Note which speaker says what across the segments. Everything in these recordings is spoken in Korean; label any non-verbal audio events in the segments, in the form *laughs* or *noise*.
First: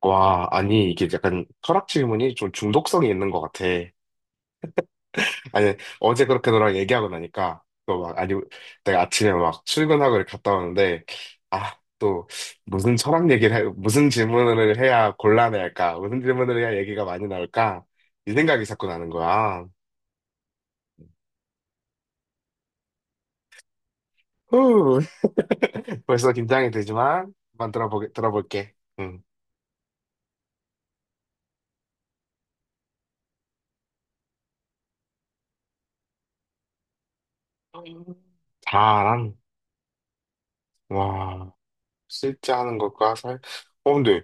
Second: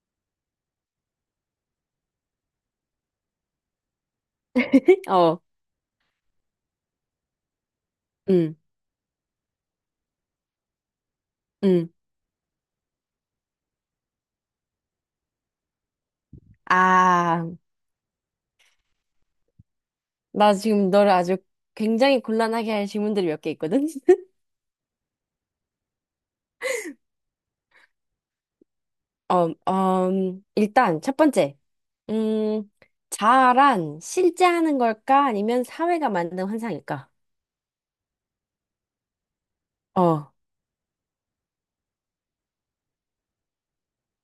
Speaker 1: 와, 아니, 이게 약간 철학 질문이 좀 중독성이 있는 것 같아.
Speaker 2: 어,
Speaker 1: 아니, 어제 그렇게 너랑 얘기하고 나니까, 또 막, 아니,
Speaker 2: 응,
Speaker 1: 내가 아침에 막 출근하고 이렇게 갔다 오는데, 아,
Speaker 2: 응.
Speaker 1: 또, 무슨 철학 얘기를, 무슨 질문을 해야 곤란해 할까? 무슨 질문을 해야 얘기가 많이
Speaker 2: 아,
Speaker 1: 나올까? 이 생각이 자꾸 나는 거야.
Speaker 2: 나 지금 너를 아주 굉장히 곤란하게 할 질문들이 몇 개 있거든? *laughs*
Speaker 1: 후, *laughs* 벌써 긴장이 되지만, 한번 들어볼게. 응.
Speaker 2: 어, 일단 첫 번째. 음, 자아란 실제 하는 걸까? 아니면 사회가 만든 환상일까?
Speaker 1: 자랑,
Speaker 2: 어,
Speaker 1: 와, 실제 하는 것과 근데,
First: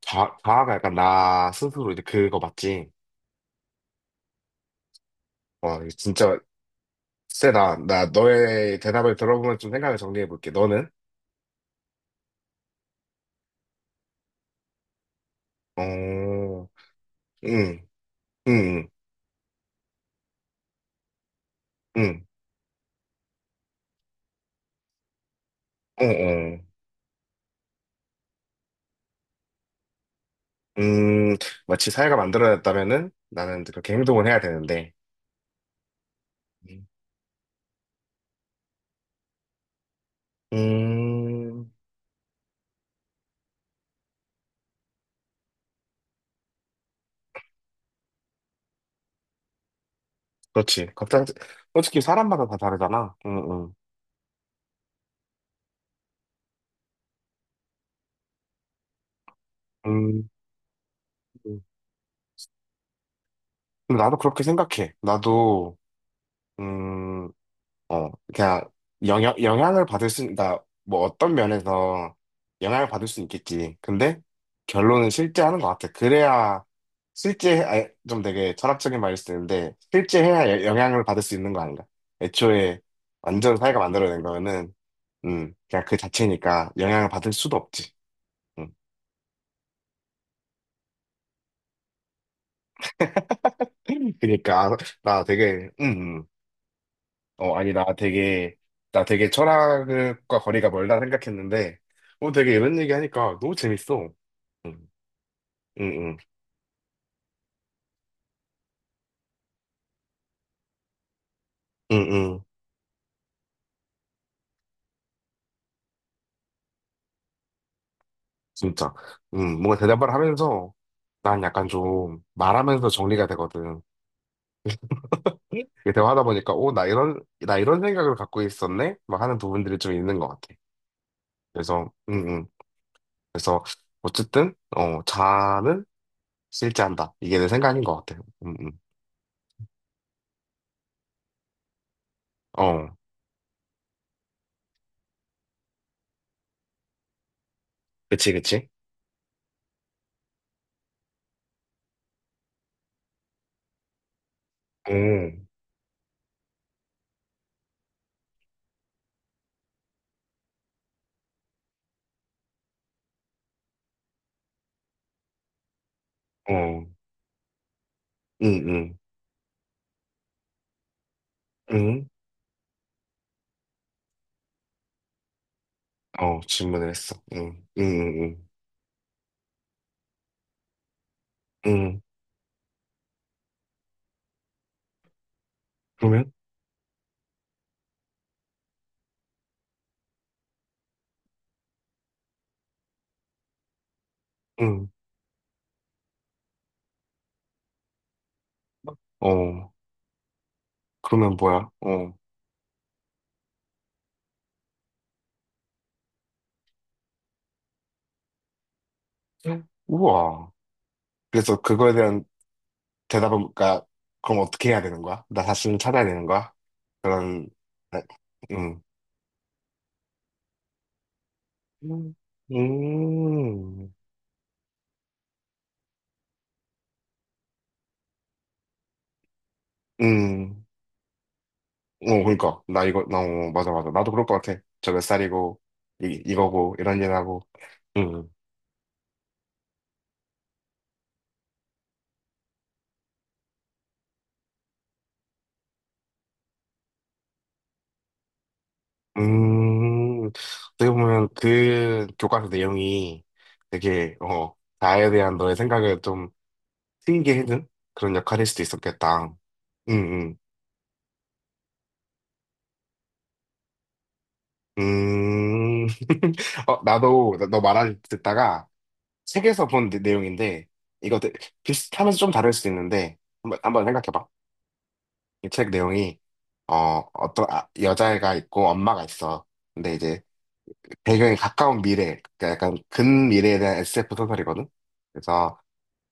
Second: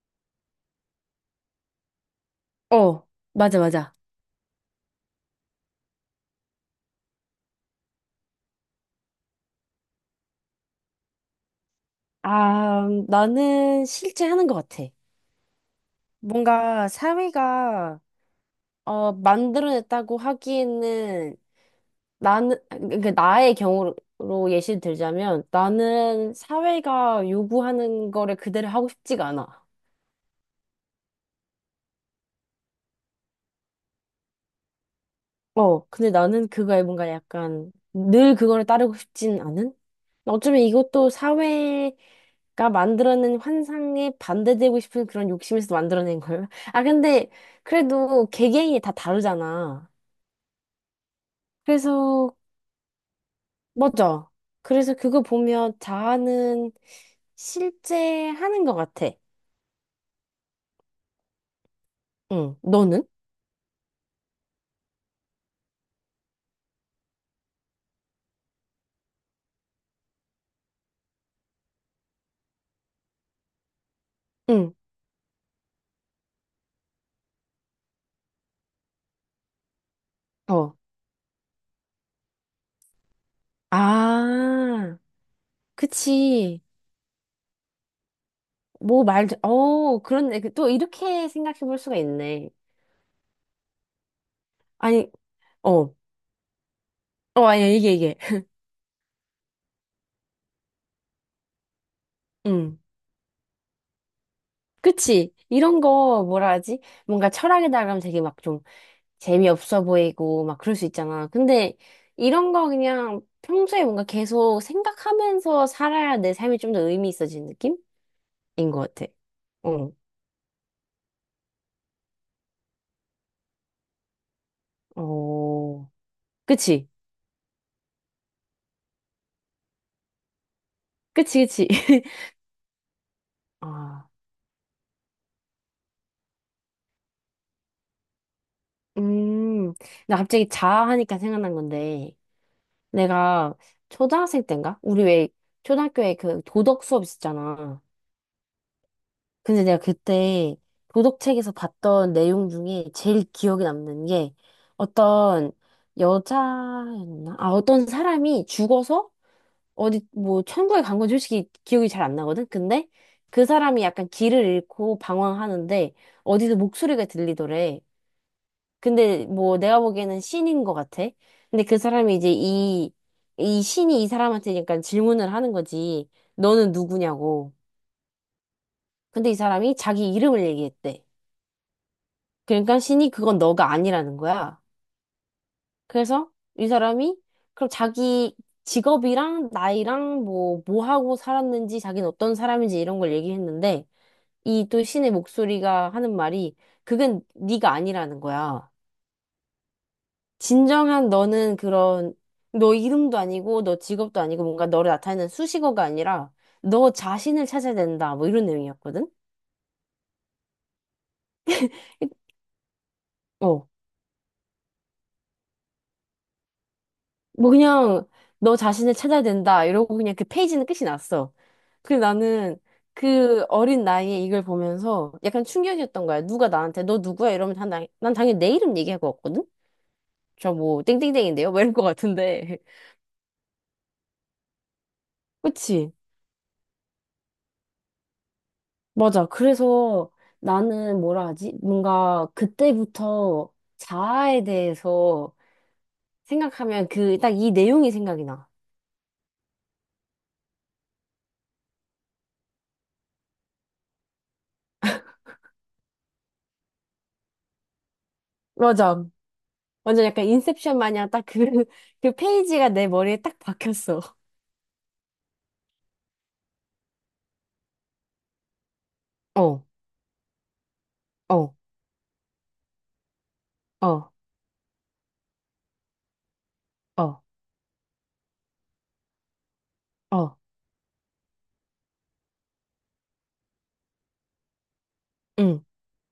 Speaker 1: 자아가 약간 나 스스로 이제 그거 맞지?
Speaker 2: 어, 맞아, 맞아.
Speaker 1: 와, 이거 진짜 세다. 나 너의 대답을 들어보면 좀 생각을 정리해 볼게. 너는?
Speaker 2: 아, 나는 실제 하는 것 같아.
Speaker 1: 어,
Speaker 2: 뭔가
Speaker 1: 응,
Speaker 2: 사회가
Speaker 1: 응,
Speaker 2: 만들어냈다고 하기에는
Speaker 1: 응,
Speaker 2: 나는, 그러니까 나의 경우로 예시를 들자면
Speaker 1: 응,
Speaker 2: 나는
Speaker 1: 어, 어.
Speaker 2: 사회가 요구하는 거를 그대로 하고 싶지가 않아.
Speaker 1: 음, 마치 사회가 만들어졌다면은 나는 이제 그렇게 행동을 해야 되는데.
Speaker 2: 근데 나는 그거에 뭔가 약간 늘 그거를 따르고 싶진 않은? 어쩌면 이것도
Speaker 1: 음,
Speaker 2: 사회가 만들어낸 환상에 반대되고 싶은 그런 욕심에서 만들어낸 걸. *laughs* 아, 근데 그래도 개개인이 다 다르잖아.
Speaker 1: 그렇지. 갑자기, 솔직히
Speaker 2: 그래서,
Speaker 1: 사람마다 다 다르잖아. 응, 응.
Speaker 2: 맞아. 그래서 그거 보면 자아는 실제 하는 것 같아.
Speaker 1: 음, 음.
Speaker 2: 응, 너는?
Speaker 1: 근데 나도 그렇게 생각해. 나도, 음, 그냥 영향을 그러니까 뭐 어떤 면에서 영향을 받을 수 있겠지. 근데
Speaker 2: 응,
Speaker 1: 결론은 실제 하는 것 같아. 그래야 좀 되게 철학적인 말일 수도 있는데, 실제 해야
Speaker 2: 더.
Speaker 1: 영향을 받을 수 있는 거 아닌가. 애초에 완전 사회가 만들어낸 거는,
Speaker 2: 아,
Speaker 1: 그냥 그
Speaker 2: 그치.
Speaker 1: 자체니까 영향을 받을 수도 없지. 음.
Speaker 2: 뭐 말도, 그런데 또 이렇게 생각해 볼 수가 있네.
Speaker 1: *laughs* 그러니까
Speaker 2: 아니,
Speaker 1: 나 되게,
Speaker 2: 어, 아니야,
Speaker 1: 아니, 나
Speaker 2: 이게.
Speaker 1: 되게, 나 되게 철학과 거리가 멀다 생각했는데, 되게 이런
Speaker 2: 응,
Speaker 1: 얘기 하니까 너무 재밌어. 응,
Speaker 2: 그치. 이런
Speaker 1: 응, 응,
Speaker 2: 거 뭐라 하지? 뭔가 철학에다 가면 되게 막 좀 재미없어 보이고 막 그럴 수 있잖아. 근데
Speaker 1: 응, 응,
Speaker 2: 이런 거 그냥 평소에 뭔가 계속 생각하면서 살아야 내 삶이 좀 더 의미 있어지는 느낌인 것
Speaker 1: 진짜.
Speaker 2: 같아.
Speaker 1: 응, 뭔가
Speaker 2: 어,
Speaker 1: 대답을 하면서, 난 약간 좀 말하면서 정리가 되거든.
Speaker 2: 어,
Speaker 1: 이게 대화하다 보니까, 오, 나
Speaker 2: 그치.
Speaker 1: 이런, 나 이런 생각을 갖고 있었네? 막 하는 부분들이 좀 있는 것 같아.
Speaker 2: 그치, 그치.
Speaker 1: 그래서, 응,
Speaker 2: *laughs*
Speaker 1: 응. 그래서,
Speaker 2: 아.
Speaker 1: 어쨌든, 자아는 실제한다. 이게 내 생각인 것 같아. 응, 응.
Speaker 2: 음, 나 갑자기 자하니까 생각난 건데,
Speaker 1: 어,
Speaker 2: 내가 초등학생 때인가? 우리 왜 초등학교에 그 도덕 수업 있었잖아.
Speaker 1: 그치, 그치.
Speaker 2: 근데 내가 그때 도덕책에서 봤던 내용 중에 제일 기억에 남는 게
Speaker 1: 응,
Speaker 2: 어떤 여자였나? 아, 어떤 사람이 죽어서 어디 뭐 천국에 간 건 솔직히 기억이 잘 안 나거든? 근데 그 사람이 약간 길을 잃고 방황하는데 어디서
Speaker 1: 어,
Speaker 2: 목소리가 들리더래.
Speaker 1: 응, 응.
Speaker 2: 근데 뭐 내가 보기에는 신인 것 같아. 근데 그
Speaker 1: 응?
Speaker 2: 사람이 이제 이 신이 이 사람한테 약간 질문을 하는 거지.
Speaker 1: 어,
Speaker 2: 너는
Speaker 1: 질문을 했어.
Speaker 2: 누구냐고.
Speaker 1: 응, 응, 응,
Speaker 2: 근데 이 사람이 자기 이름을 얘기했대.
Speaker 1: 응. 응.
Speaker 2: 그러니까 신이 그건 너가 아니라는 거야. 그래서
Speaker 1: 그러면?
Speaker 2: 이 사람이 그럼 자기 직업이랑 나이랑 뭐 하고 살았는지 자기는 어떤 사람인지 이런 걸 얘기했는데 이 또
Speaker 1: 응.
Speaker 2: 신의 목소리가 하는 말이 그건 네가 아니라는 거야.
Speaker 1: 어,
Speaker 2: 진정한
Speaker 1: 그러면
Speaker 2: 너는
Speaker 1: 뭐야? 어.
Speaker 2: 그런 너 이름도 아니고 너 직업도 아니고 뭔가 너를 나타내는 수식어가 아니라 너 자신을 찾아야 된다. 뭐 이런 내용이었거든.
Speaker 1: 응. 우와. 그래서 그거에 대한 대답은,
Speaker 2: 어.
Speaker 1: 그러니까, 그럼 어떻게 해야 되는 거야? 나 자신을 찾아야 되는 거야? 그런,
Speaker 2: 뭐
Speaker 1: 나-
Speaker 2: 그냥 너
Speaker 1: 응.
Speaker 2: 자신을 찾아야 된다. 이러고 그냥 그 페이지는 끝이 났어. 그래
Speaker 1: 음,
Speaker 2: 나는 그 어린
Speaker 1: 음,
Speaker 2: 나이에 이걸 보면서 약간 충격이었던 거야. 누가 나한테 너 누구야? 이러면 난, 난 당연히 내 이름 얘기할 것 같거든. 저
Speaker 1: 음.
Speaker 2: 뭐 땡땡땡인데요? 뭐 이럴 것
Speaker 1: 어,
Speaker 2: 같은데.
Speaker 1: 그러니까. 나
Speaker 2: *laughs*
Speaker 1: 이거, 나, 어, 맞아, 맞아. 나도 그럴 것 같아. 저 몇 살이고,
Speaker 2: 그치?
Speaker 1: 이거고, 이런 일 하고. 응.
Speaker 2: 맞아. 그래서 나는 뭐라 하지? 뭔가 그때부터 자아에 대해서 생각하면 그, 딱 이 내용이 생각이 나.
Speaker 1: 어떻게 보면 그 교과서 내용이 되게, 나에 대한 너의 생각을 좀 트이게 해준 그런 역할일 수도
Speaker 2: 맞아.
Speaker 1: 있었겠다. 음,
Speaker 2: 완전 약간
Speaker 1: 음,
Speaker 2: 인셉션 마냥 딱 그, *laughs* 그 페이지가 내 머리에 딱 박혔어.
Speaker 1: 음. *laughs* 나도, 너 말을 듣다가
Speaker 2: 어,
Speaker 1: 책에서 본 내용인데, 이거 되-
Speaker 2: 어,
Speaker 1: 비슷하면서 좀 다를 수도 있는데, 한번
Speaker 2: 어,
Speaker 1: 생각해봐. 이 책 내용이,
Speaker 2: 어,
Speaker 1: 어떤 여자애가 있고 엄마가 있어. 근데 이제
Speaker 2: 어,
Speaker 1: 배경이 가까운 미래, 그러니까 약간 근미래에 대한 SF 소설이거든? 그래서
Speaker 2: 응,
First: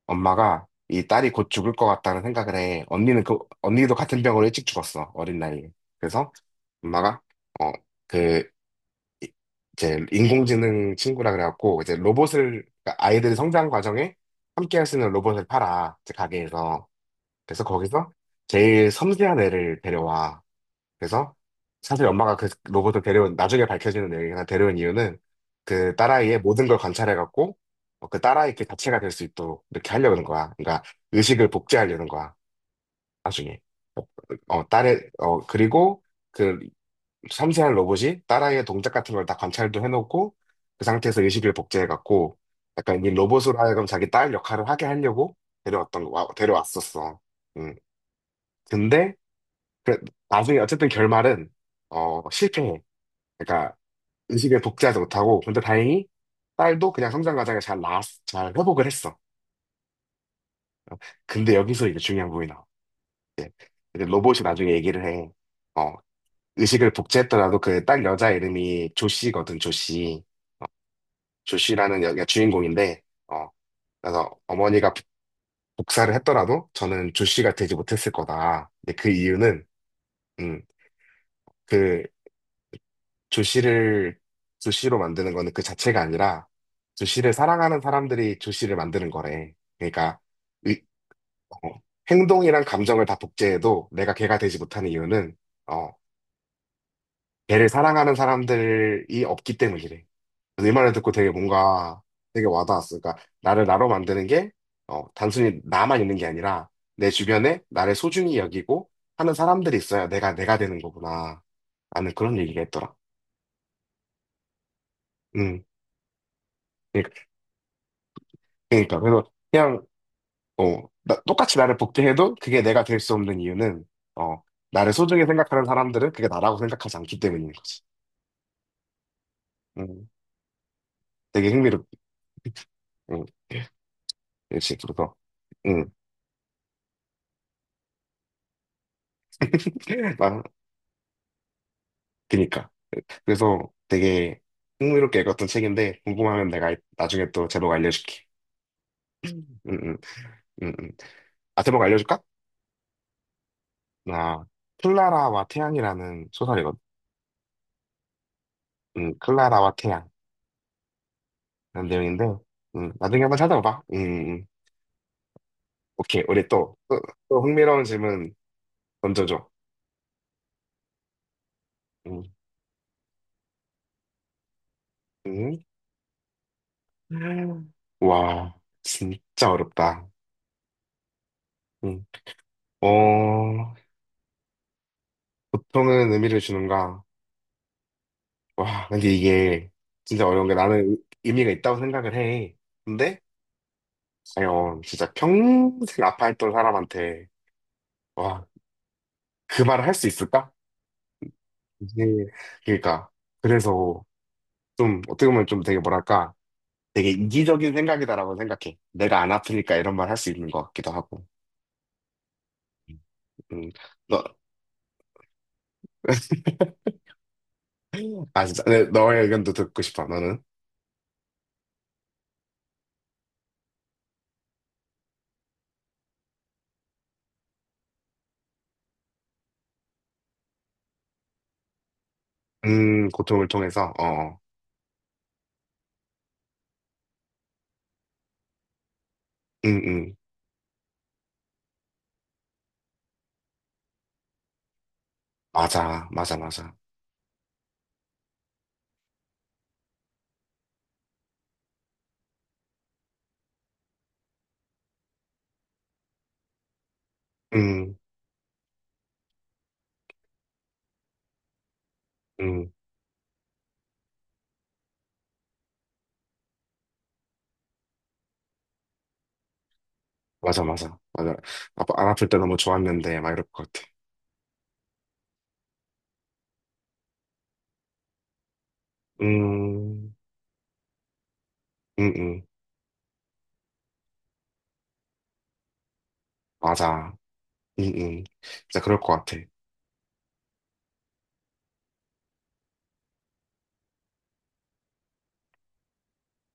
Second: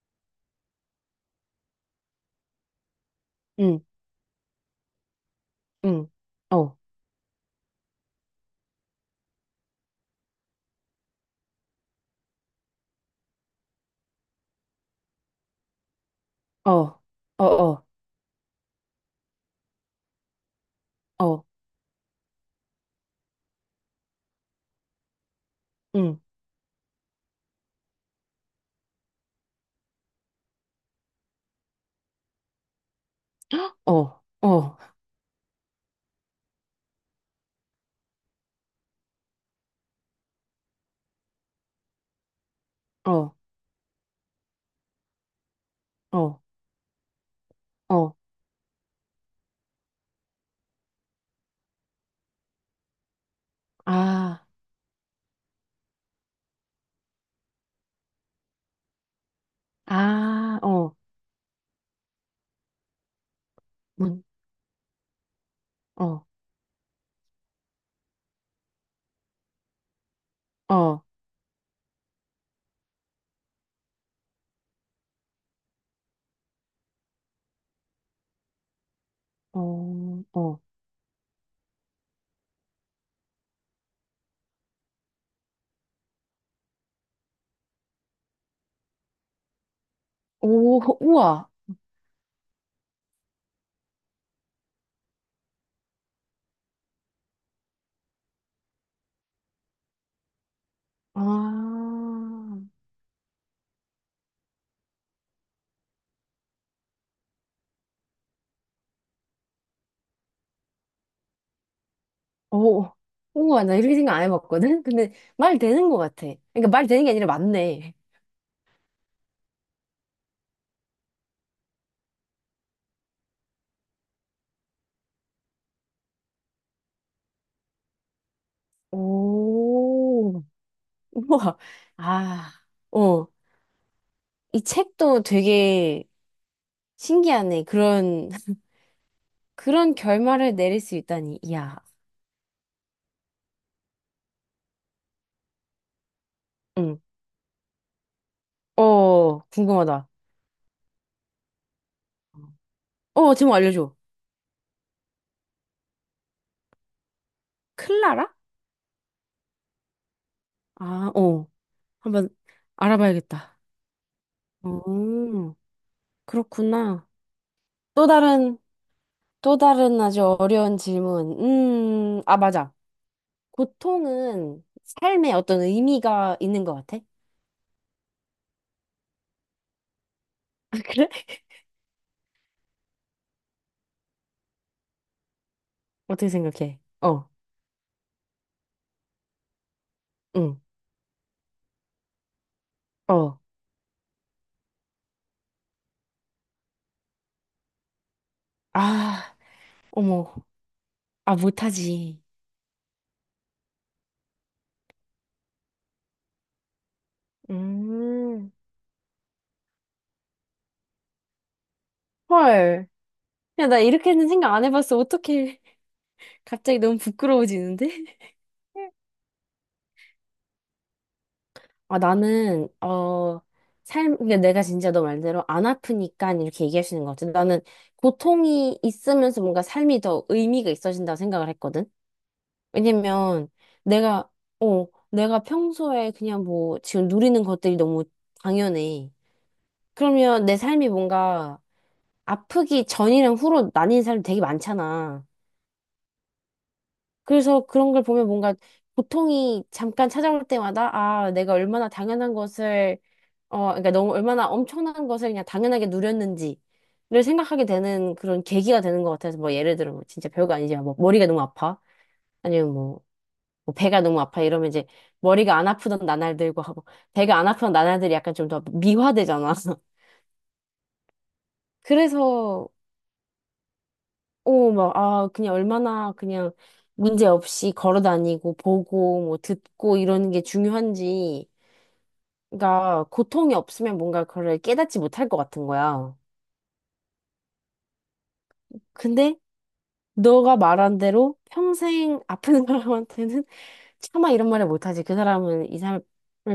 Speaker 1: 엄마가 이 딸이 곧 죽을 것 같다는 생각을 해. 언니는 그,
Speaker 2: 응,
Speaker 1: 언니도 같은 병으로 일찍 죽었어, 어린 나이에.
Speaker 2: 응,
Speaker 1: 그래서
Speaker 2: 어,
Speaker 1: 엄마가, 어, 그, 이- 이제 인공지능 친구라 그래갖고, 이제 로봇을, 그러니까 아이들이 성장 과정에 함께 할 수 있는 로봇을 팔아, 이제
Speaker 2: 어,
Speaker 1: 가게에서.
Speaker 2: 어,
Speaker 1: 그래서
Speaker 2: 어,
Speaker 1: 거기서 제일 섬세한 애를 데려와. 그래서
Speaker 2: 어,
Speaker 1: 사실 엄마가 그 로봇을 데려온 나중에 밝혀지는 내용이나 데려온 이유는 그
Speaker 2: 응,
Speaker 1: 딸아이의 모든 걸 관찰해갖고 그 딸아이 그 자체가 될 수 있도록 이렇게 하려는 거야. 그러니까 의식을 복제하려는 거야. 나중에 어,
Speaker 2: 어, 어,
Speaker 1: 딸의 그리고 그 섬세한 로봇이 딸아이의 동작 같은 걸 다 관찰도 해놓고 그 상태에서 의식을 복제해갖고 약간 이
Speaker 2: 어,
Speaker 1: 로봇으로 하여금 자기 딸 역할을 하게 하려고 데려왔던 거- 와-
Speaker 2: 어,
Speaker 1: 데려왔었어. 음
Speaker 2: 어,
Speaker 1: 근데 그 나중에 어쨌든 결말은 실패해. 그러니까
Speaker 2: 아,
Speaker 1: 의식을 복제하지 못하고 근데 다행히 딸도 그냥 성장 과정에 잘나잘 회복을 했어.
Speaker 2: 아, 어,
Speaker 1: 근데 여기서 이제 중요한 부분이 나와. 근데
Speaker 2: 문,
Speaker 1: 로봇이 나중에 얘기를 해. 어,
Speaker 2: 어,
Speaker 1: 의식을 복제했더라도 그 딸 여자 이름이 조씨거든, 조씨.
Speaker 2: 어,
Speaker 1: 조씨라는 여기가 주인공인데, 어, 그래서 어머니가 복사를 했더라도 저는 조씨가 되지 못했을 거다. 근데 그 이유는,
Speaker 2: 어, 어.
Speaker 1: 음, 그 조시를 조시로 만드는 거는 그 자체가 아니라 조시를 사랑하는 사람들이 조시를 만드는 거래. 그러니까
Speaker 2: 오,
Speaker 1: 의-
Speaker 2: 그 우와.
Speaker 1: 어, 행동이랑 감정을 다 복제해도 내가 걔가 되지 못하는 이유는 어, 걔를 사랑하는 사람들이 없기 때문이래. 그래서 이 말을 듣고 되게 뭔가 되게
Speaker 2: 아,
Speaker 1: 와닿았어. 그러니까 나를 나로 만드는 게 단순히 나만 있는 게 아니라 내 주변에 나를 소중히 여기고 하는 사람들이 있어야 내가 내가 되는 거구나. 라는 그런 얘기가
Speaker 2: 오,
Speaker 1: 있더라.
Speaker 2: 우와, 나 이렇게 생각 안 해봤거든? 근데 말
Speaker 1: 음.
Speaker 2: 되는 것 같아. 그러니까 말 되는 게
Speaker 1: 그러니까
Speaker 2: 아니라 맞네.
Speaker 1: 그러니까 그래서 그냥 똑같이 나를 복제해도 그게 내가 될 수 없는 이유는 어 나를 소중히 생각하는 사람들은 그게 나라고 생각하지 않기 때문인 거지. 음,
Speaker 2: 오,
Speaker 1: 되게
Speaker 2: 우와.
Speaker 1: 흥미롭.
Speaker 2: 아,
Speaker 1: 음,
Speaker 2: 어. 이
Speaker 1: 역시 그래서
Speaker 2: 책도
Speaker 1: 음,
Speaker 2: 되게 신기하네. 그런, *laughs* 그런
Speaker 1: *laughs* 나
Speaker 2: 결말을 내릴 수 있다니. 이야.
Speaker 1: 그니까 그래서 되게 흥미롭게 읽었던 책인데 궁금하면 내가
Speaker 2: 응.
Speaker 1: 나중에 또 제목 알려줄게.
Speaker 2: 어,
Speaker 1: 음, 음,
Speaker 2: 궁금하다.
Speaker 1: 음, 음. 아 제목 알려줄까?
Speaker 2: 어, 제목 알려줘.
Speaker 1: 나 클라라와 태양이라는 소설이거든.
Speaker 2: 클라라?
Speaker 1: 클라라와 태양
Speaker 2: 아, 어.
Speaker 1: 이런 내용인데
Speaker 2: 한번
Speaker 1: 나중에 한번
Speaker 2: 알아봐야겠다.
Speaker 1: 찾아봐봐. 음. 음.
Speaker 2: 음,
Speaker 1: 오케이, 우리 또, 또,
Speaker 2: 그렇구나.
Speaker 1: 또 흥미로운
Speaker 2: 또
Speaker 1: 질문
Speaker 2: 다른
Speaker 1: 던져줘.
Speaker 2: 또 다른 아주 어려운 질문.
Speaker 1: 응.
Speaker 2: 아, 맞아. 고통은 삶에
Speaker 1: 응?
Speaker 2: 어떤 의미가 있는 것 같아? *laughs*
Speaker 1: 음. 와, 진짜 어렵다.
Speaker 2: 아, 그래?
Speaker 1: 응. 어, 보통은
Speaker 2: 어떻게
Speaker 1: 의미를
Speaker 2: 생각해?
Speaker 1: 주는가?
Speaker 2: 어,
Speaker 1: 와, 근데 이게 진짜 어려운 게
Speaker 2: 응,
Speaker 1: 나는 의미가 있다고 생각을 해. 근데,
Speaker 2: 어.
Speaker 1: 과연 진짜 평생 아파했던 사람한테, 와,
Speaker 2: 아,
Speaker 1: 그 말을 할 수
Speaker 2: 어머.
Speaker 1: 있을까?
Speaker 2: 아,
Speaker 1: 이게,
Speaker 2: 못하지.
Speaker 1: 그러니까. 그래서 좀, 어떻게 보면 좀 되게 뭐랄까, 되게 이기적인 생각이다라고
Speaker 2: 음,
Speaker 1: 생각해. 내가 안 아프니까 이런 말 할 수 있는 것 같기도 하고.
Speaker 2: 헐. 야,
Speaker 1: 음,
Speaker 2: 나
Speaker 1: 너,
Speaker 2: 이렇게는 생각 안 해봤어. 어떻게 *laughs* 갑자기
Speaker 1: *laughs*
Speaker 2: 너무 부끄러워지는데?
Speaker 1: 아, 진짜. 네,
Speaker 2: *laughs*
Speaker 1: 너의 의견도 듣고 싶어, 너는.
Speaker 2: 아, 나는, 삶, 그러니까 내가 진짜 너 말대로 안 아프니까 이렇게 얘기할 수 있는 것 같아. 나는 고통이 있으면서 뭔가 삶이 더 의미가 있어진다고 생각을 했거든.
Speaker 1: 고통을
Speaker 2: 왜냐면
Speaker 1: 통해서, 어,
Speaker 2: 내가,
Speaker 1: 어.
Speaker 2: 내가 평소에 그냥 뭐 지금 누리는 것들이 너무 당연해.
Speaker 1: 음, 음.
Speaker 2: 그러면 내 삶이 뭔가 아프기 전이랑 후로 나뉜 사람이 되게 많잖아.
Speaker 1: 맞아, 맞아, 맞아.
Speaker 2: 그래서 그런 걸 보면 뭔가 고통이 잠깐 찾아올 때마다 아, 내가 얼마나 당연한 것을, 그러니까 너무 얼마나 엄청난 것을 그냥 당연하게 누렸는지. 를 생각하게
Speaker 1: 음,
Speaker 2: 되는 그런 계기가 되는 것 같아서 뭐 예를 들어 뭐 진짜 별거 아니지만 뭐 머리가 너무 아파
Speaker 1: 음.
Speaker 2: 아니면 뭐 배가 너무 아파 이러면 이제 머리가 안 아프던 나날들과 하고 배가 안 아프던 나날들이 약간 좀 더 미화되잖아. *laughs*
Speaker 1: 맞아, 맞아. 맞아. 안 아플 때 너무
Speaker 2: 그래서
Speaker 1: 좋았는데, 막 이럴 것 같아.
Speaker 2: 오 막 아 그냥 얼마나 그냥 문제 없이 걸어 다니고 보고 뭐 듣고
Speaker 1: 음,
Speaker 2: 이러는 게 중요한지
Speaker 1: 음, 음.
Speaker 2: 그러니까 고통이 없으면 뭔가 그걸 깨닫지 못할 것 같은 거야.
Speaker 1: 맞아. 진짜 그럴 것
Speaker 2: 근데
Speaker 1: 같아.
Speaker 2: 너가 말한 대로 평생 아픈 *laughs* 사람한테는 차마 이런 말을 못하지. 그 사람은 이 삶을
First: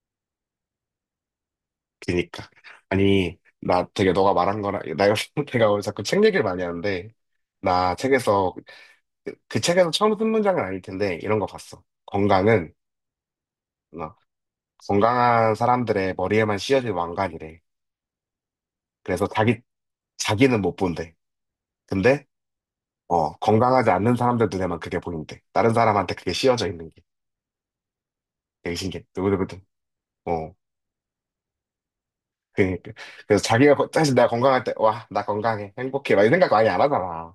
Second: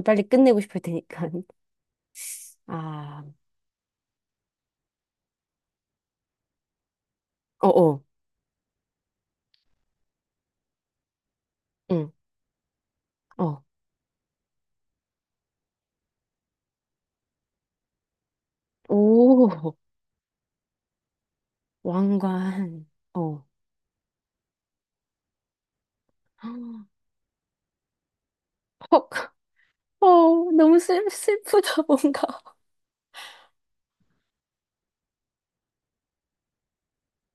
Speaker 2: 빨리 끝내고 싶을 테니까.
Speaker 1: 그니까.
Speaker 2: 아,
Speaker 1: 아니, 나 되게 너가 말한 거랑, 나 요즘 *laughs* 내가 오늘 자꾸 책 얘기를 많이 하는데, 나
Speaker 2: 어어,
Speaker 1: 책에서, 그 책에서 처음 쓴 문장은 아닐 텐데, 이런 거 봤어.
Speaker 2: 응,
Speaker 1: 건강은,
Speaker 2: 어.
Speaker 1: 어, 건강한 사람들의 머리에만 씌어진 왕관이래. 그래서 자기,
Speaker 2: 오,
Speaker 1: 자기는 못 본대. 근데,
Speaker 2: 왕관. 어.
Speaker 1: 건강하지 않는 사람들 눈에만 그게 보인대. 다른 사람한테 그게 씌어져 있는 게. 되게 신기해.
Speaker 2: 헉,
Speaker 1: 누구누구든.
Speaker 2: 어,
Speaker 1: 어,
Speaker 2: 너무 슬프다, 뭔가.
Speaker 1: 그니까. 그래서 자기가, 사실 내가 건강할 때, 와, 나 건강해. 행복해. 막 이런 생각 많이 안 하잖아.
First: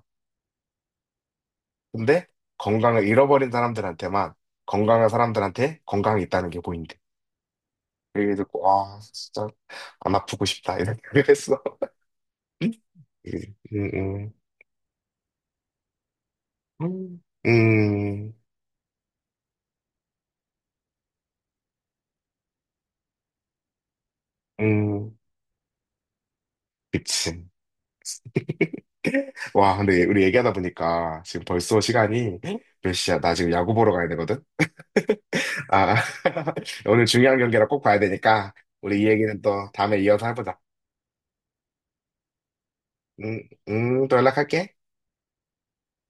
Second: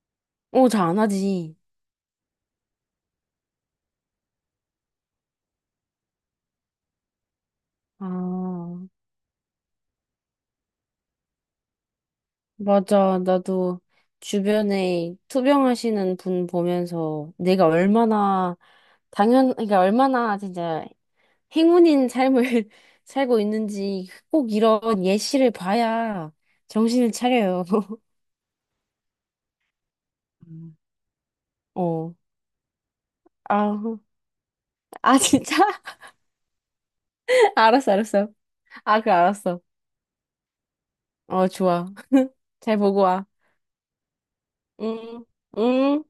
Speaker 2: 어, 잘 안 하지.
Speaker 1: 근데, 건강을 잃어버린 사람들한테만, 건강한 사람들한테 건강이 있다는 게 보인대. 그게 듣고,
Speaker 2: 아,
Speaker 1: 와, 진짜, 안 아프고 싶다. 이런 생각을 했어. *laughs*
Speaker 2: 맞아. 나도
Speaker 1: 음, 음,
Speaker 2: 주변에 투병하시는 분
Speaker 1: 음,
Speaker 2: 보면서 내가
Speaker 1: 음,
Speaker 2: 얼마나 당연, 그러니까 얼마나 진짜 행운인 삶을 *laughs* 살고 있는지 꼭 이런
Speaker 1: 음. *laughs*
Speaker 2: 예시를 봐야 정신을
Speaker 1: 그치.
Speaker 2: 차려요. *laughs*
Speaker 1: *laughs* 와, 근데 우리 얘기하다
Speaker 2: 음.
Speaker 1: 보니까 지금 벌써
Speaker 2: 어.
Speaker 1: 시간이 몇 시야? 나 지금 야구 보러
Speaker 2: 아,
Speaker 1: 가야 되거든?
Speaker 2: 아, 진짜?
Speaker 1: 아, *laughs* 오늘 중요한
Speaker 2: *laughs*
Speaker 1: 경기라 꼭
Speaker 2: 알았어,
Speaker 1: 봐야
Speaker 2: 알았어.
Speaker 1: 되니까
Speaker 2: 아,
Speaker 1: 우리 이
Speaker 2: 그
Speaker 1: 얘기는
Speaker 2: 알았어.
Speaker 1: 또 다음에 이어서 해보자.
Speaker 2: 어, 좋아. 잘 보고 와.
Speaker 1: 음, 또 연락할게.
Speaker 2: 응, 응.